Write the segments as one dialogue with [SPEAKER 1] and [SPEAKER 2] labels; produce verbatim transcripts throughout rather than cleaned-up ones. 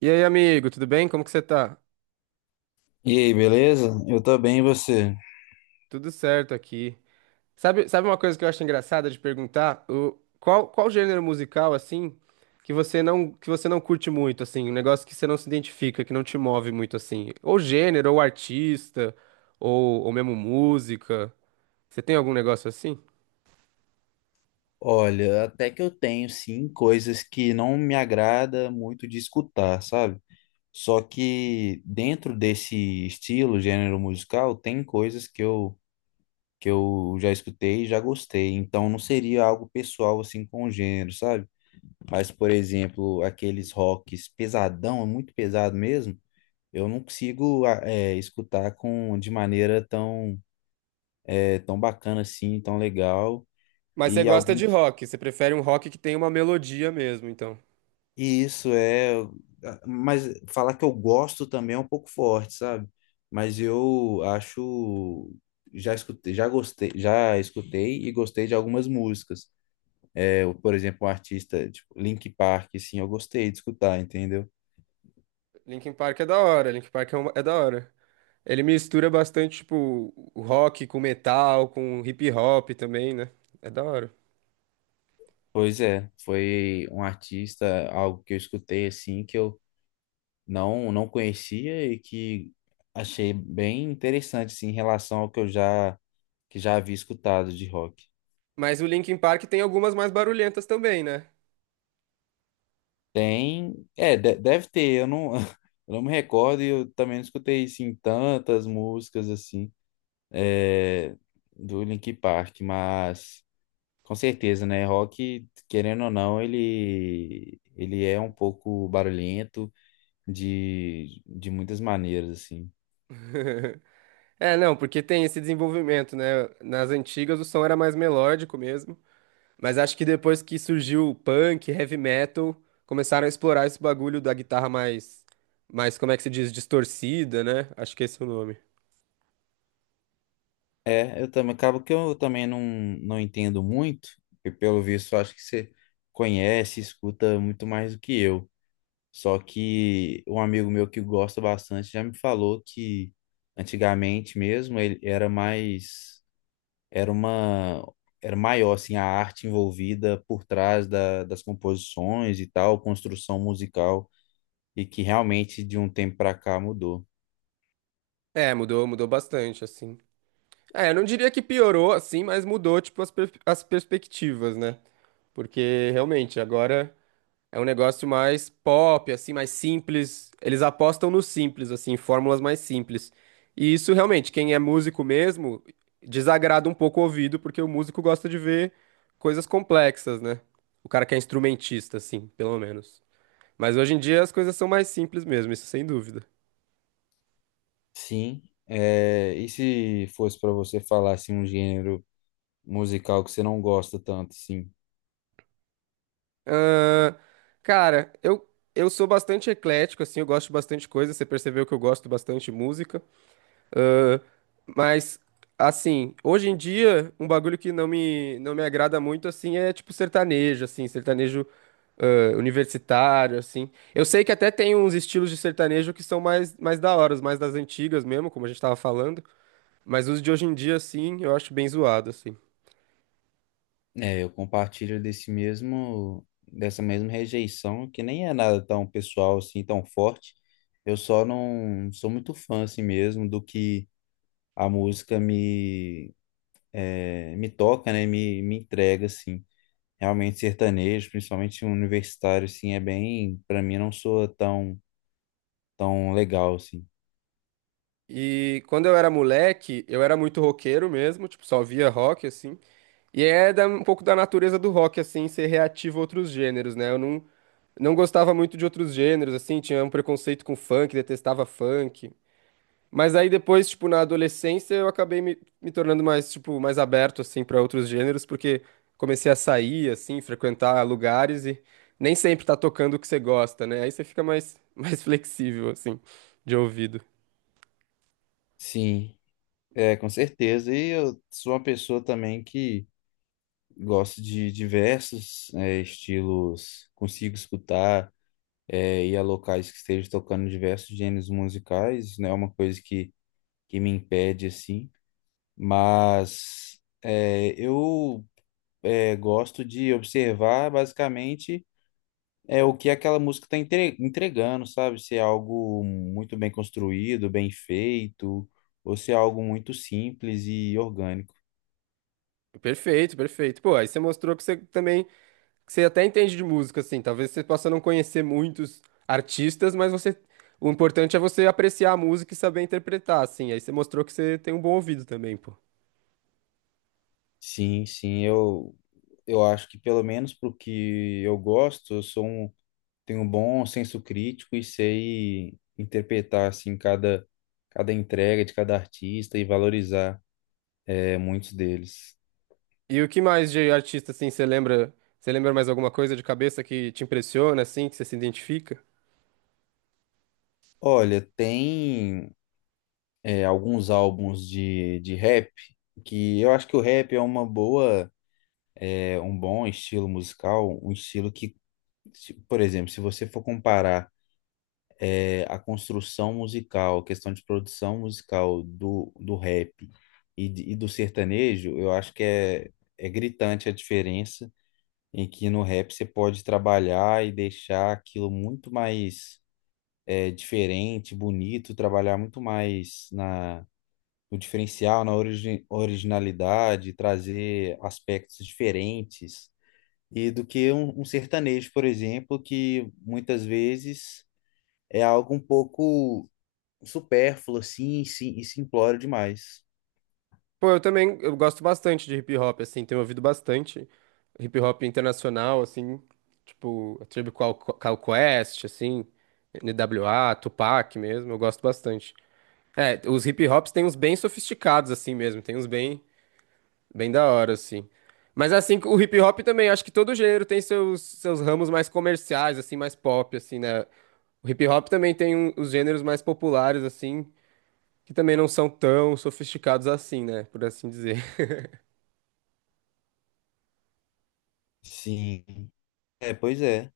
[SPEAKER 1] E aí, amigo, tudo bem? Como que você tá?
[SPEAKER 2] E aí, beleza? Eu tô bem, e você?
[SPEAKER 1] Tudo certo aqui. Sabe, sabe uma coisa que eu acho engraçada de perguntar? O, qual, qual gênero musical, assim, que você não, que você não curte muito, assim, um negócio que você não se identifica, que não te move muito, assim? Ou gênero, ou artista, ou, ou mesmo música. Você tem algum negócio assim?
[SPEAKER 2] Olha, até que eu tenho sim coisas que não me agrada muito de escutar, sabe? Só que dentro desse estilo, gênero musical, tem coisas que eu que eu já escutei e já gostei. Então não seria algo pessoal assim com o gênero, sabe? Mas por exemplo, aqueles rocks pesadão, é muito pesado mesmo. Eu não consigo a- é, escutar com de maneira tão é, tão bacana assim, tão legal.
[SPEAKER 1] Mas você
[SPEAKER 2] E
[SPEAKER 1] gosta de
[SPEAKER 2] alguns
[SPEAKER 1] rock, você prefere um rock que tem uma melodia mesmo, então.
[SPEAKER 2] E Isso é, ah, mas falar que eu gosto também é um pouco forte, sabe? Mas eu acho, já escutei, já gostei, já escutei e gostei de algumas músicas. É, eu, por exemplo, um artista tipo Linkin Park, assim, eu gostei de escutar, entendeu?
[SPEAKER 1] Linkin Park é da hora, Linkin Park é, uma- é da hora. Ele mistura bastante, tipo, o rock com metal, com hip hop também, né? É da hora.
[SPEAKER 2] Pois é, foi um artista, algo que eu escutei assim que eu não não conhecia e que achei bem interessante assim, em relação ao que eu já que já havia escutado de rock.
[SPEAKER 1] Mas o Linkin Park tem algumas mais barulhentas também, né?
[SPEAKER 2] Tem, é, de- deve ter, eu não, eu não me recordo e eu também não escutei, assim, tantas músicas, assim, é, do Linkin Park, mas com certeza, né, rock, querendo ou não, ele, ele é um pouco barulhento de, de muitas maneiras, assim.
[SPEAKER 1] É, não, porque tem esse desenvolvimento, né? Nas antigas o som era mais melódico mesmo, mas acho que depois que surgiu o punk, heavy metal, começaram a explorar esse bagulho da guitarra mais, mais, como é que se diz, distorcida, né? Acho que esse é o nome.
[SPEAKER 2] É, eu também, acaba que eu também não, não entendo muito, e pelo visto acho que você conhece, escuta muito mais do que eu. Só que um amigo meu que gosta bastante já me falou que antigamente mesmo ele era mais, era uma, era maior assim a arte envolvida por trás da, das composições e tal, construção musical e que realmente de um tempo para cá mudou.
[SPEAKER 1] É, mudou, mudou bastante, assim. É, eu não diria que piorou, assim, mas mudou, tipo, as, per- as perspectivas, né? Porque realmente agora é um negócio mais pop, assim, mais simples. Eles apostam no simples, assim, fórmulas mais simples. E isso realmente, quem é músico mesmo, desagrada um pouco o ouvido, porque o músico gosta de ver coisas complexas, né? O cara que é instrumentista, assim, pelo menos. Mas hoje em dia as coisas são mais simples mesmo, isso sem dúvida.
[SPEAKER 2] Sim. É, e se fosse para você falar assim um gênero musical que você não gosta tanto? Assim?
[SPEAKER 1] Ahn, cara, eu, eu sou bastante eclético, assim, eu gosto de bastante coisa. Você percebeu que eu gosto bastante de música. Ahn, mas, assim, hoje em dia, um bagulho que não me, não me agrada muito, assim, é tipo sertanejo, assim, sertanejo ah, universitário, assim. Eu sei que até tem uns estilos de sertanejo que são mais, mais da hora, os mais das antigas mesmo, como a gente tava falando, mas os de hoje em dia, assim, eu acho bem zoado, assim.
[SPEAKER 2] É, eu compartilho desse mesmo, dessa mesma rejeição, que nem é nada tão pessoal assim, tão forte. Eu só não sou muito fã assim mesmo do que a música me, é, me toca, né? Me, me entrega assim. Realmente sertanejo, principalmente universitário assim, é bem, para mim não soa tão tão legal assim.
[SPEAKER 1] E quando eu era moleque, eu era muito roqueiro mesmo, tipo, só via rock, assim. E é da- um pouco da natureza do rock, assim, ser reativo a outros gêneros, né? Eu não, Não gostava muito de outros gêneros, assim, tinha um preconceito com funk, detestava funk. Mas aí depois, tipo, na adolescência, eu acabei me, me tornando mais, tipo, mais aberto, assim, para outros gêneros, porque comecei a sair, assim, frequentar lugares e nem sempre tá tocando o que você gosta, né? Aí você fica mais, mais flexível, assim, de ouvido.
[SPEAKER 2] Sim, é, com certeza. E eu sou uma pessoa também que gosto de diversos, é, estilos, consigo escutar é, ir a locais que estejam tocando diversos gêneros musicais, não é uma coisa que, que me impede, assim, mas é, eu é, gosto de observar basicamente é, o que aquela música está entregando, sabe? Se é algo muito bem construído, bem feito, ou se é algo muito simples e orgânico.
[SPEAKER 1] Perfeito, perfeito. Pô, aí você mostrou que você também que você até entende de música, assim. Talvez você possa não conhecer muitos artistas, mas você. O importante é você apreciar a música e saber interpretar, assim. Aí você mostrou que você tem um bom ouvido também, pô.
[SPEAKER 2] Sim, sim, eu, eu acho que pelo menos pro que eu gosto, eu sou um tenho um bom senso crítico e sei interpretar assim cada cada entrega de cada artista e valorizar é, muitos deles.
[SPEAKER 1] E o que mais de artista, assim, você lembra? Você lembra mais alguma coisa de cabeça que te impressiona, assim, que você se identifica?
[SPEAKER 2] Olha, tem é, alguns álbuns de, de rap que eu acho que o rap é uma boa, é, um bom estilo musical, um estilo que, se- por exemplo, se você for comparar é, a construção musical, a questão de produção musical do, do rap e, de- e do sertanejo, eu acho que é, é gritante a diferença em que no rap você pode trabalhar e deixar aquilo muito mais é, diferente, bonito, trabalhar muito mais na, no diferencial, na origi originalidade, trazer aspectos diferentes, e do que um, um sertanejo, por exemplo, que muitas vezes é algo um pouco supérfluo, assim, e sim- e simplório demais.
[SPEAKER 1] Pô, eu também eu gosto bastante de hip hop, assim, tenho ouvido bastante hip hop internacional, assim, tipo, a Tribe Called Called Quest, assim, N W A, Tupac mesmo, eu gosto bastante. É, os hip hops tem uns bem sofisticados assim mesmo, tem uns bem, bem da hora assim. Mas assim, o hip hop também, acho que todo gênero tem seus, seus ramos mais comerciais assim, mais pop assim, né? O hip hop também tem um- os gêneros mais populares assim, que também não são tão sofisticados assim, né, por assim dizer.
[SPEAKER 2] Sim, é, pois é.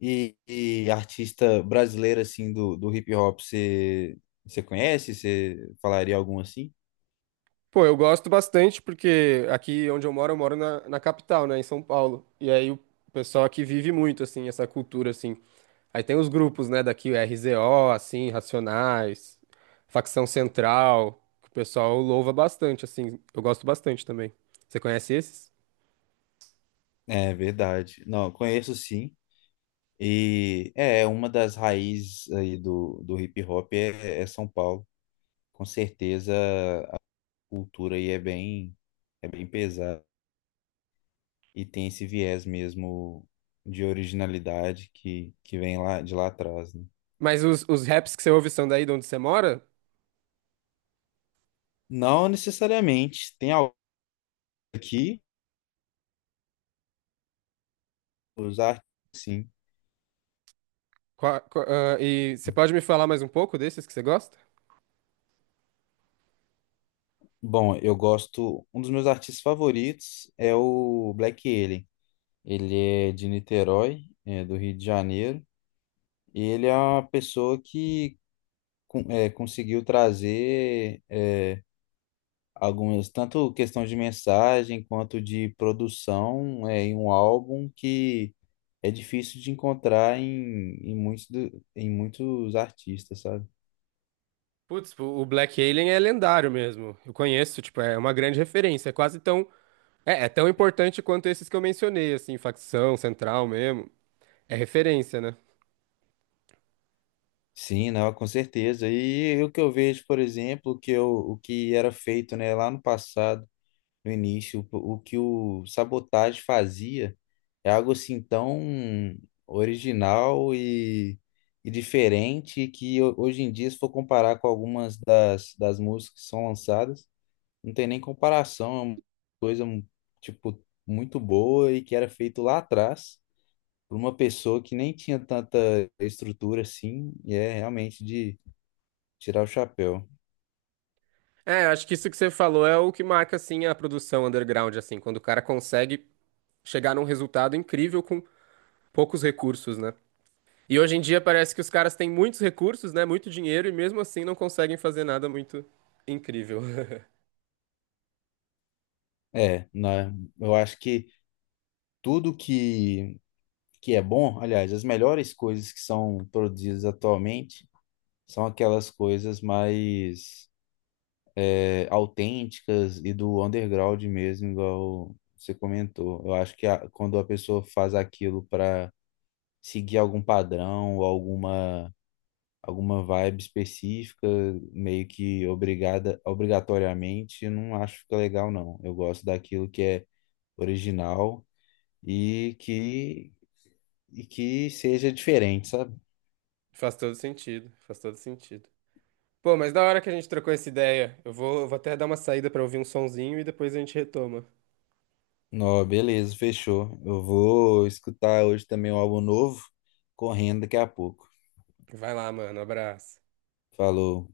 [SPEAKER 2] E, e artista brasileira assim, do, do hip hop, você você conhece? Você falaria algum assim?
[SPEAKER 1] Pô, eu gosto bastante porque aqui onde eu moro, eu moro na, na capital, né, em São Paulo. E aí o pessoal aqui vive muito, assim, essa cultura, assim. Aí tem os grupos, né, daqui, o R Z O, assim, Racionais, Facção Central, que o pessoal louva bastante, assim. Eu gosto bastante também. Você conhece esses?
[SPEAKER 2] É verdade. Não, conheço sim. E é é uma das raízes aí do, do hip hop é, é São Paulo. Com certeza a cultura aí é bem, é bem pesada. E tem esse viés mesmo de originalidade que, que vem lá de lá atrás, né?
[SPEAKER 1] Mas os, os raps que você ouve são daí de onde você mora?
[SPEAKER 2] Não necessariamente. Tem algo aqui, os artistas.
[SPEAKER 1] Qua- qua- ah, e você pode me falar mais um pouco desses que você gosta?
[SPEAKER 2] Bom, eu gosto. Um dos meus artistas favoritos é o Black Alien. Ele é de Niterói, é do Rio de Janeiro, e ele é uma pessoa que con- é, conseguiu trazer é, algumas, tanto questão de mensagem quanto de produção é, em um álbum que é difícil de encontrar em, em, muitos, do- em muitos artistas, sabe?
[SPEAKER 1] Putz, o o Black Alien é lendário mesmo. Eu conheço, tipo, é uma grande referência. É quase tão É, é tão importante quanto esses que eu mencionei, assim, facção, central mesmo. É referência, né?
[SPEAKER 2] Sim, não, com certeza. E o que eu vejo, por exemplo, que eu, o que era feito, né, lá no passado no início. O, o que o Sabotage fazia é algo assim tão original e, e diferente que ho- hoje em dia, se for comparar com algumas das, das músicas que são lançadas, não tem nem comparação. É uma coisa hum, tipo muito boa e que era feito lá atrás por uma pessoa que nem tinha tanta estrutura assim, e é realmente de tirar o chapéu.
[SPEAKER 1] É, eu acho que isso que você falou é o que marca, assim, a produção underground, assim, quando o cara consegue chegar num resultado incrível com poucos recursos, né? E hoje em dia parece que os caras têm muitos recursos, né? Muito dinheiro e mesmo assim não conseguem fazer nada muito incrível.
[SPEAKER 2] É, né? Eu acho que tudo que que é bom, aliás, as melhores coisas que são produzidas atualmente são aquelas coisas mais é, autênticas e do underground mesmo, igual você comentou. Eu acho que a- quando a pessoa faz aquilo para seguir algum padrão ou alguma alguma vibe específica, meio que obrigada, obrigatoriamente, eu não acho que fica legal, não. Eu gosto daquilo que é original e que, e que seja diferente, sabe?
[SPEAKER 1] Faz todo sentido, faz todo sentido. Pô, mas da hora que a gente trocou essa ideia, eu vou, eu vou até dar uma saída pra ouvir um sonzinho e depois a gente retoma.
[SPEAKER 2] Ó, beleza, fechou. Eu vou escutar hoje também um álbum novo, correndo daqui a pouco.
[SPEAKER 1] Vai lá, mano, abraço.
[SPEAKER 2] Falou.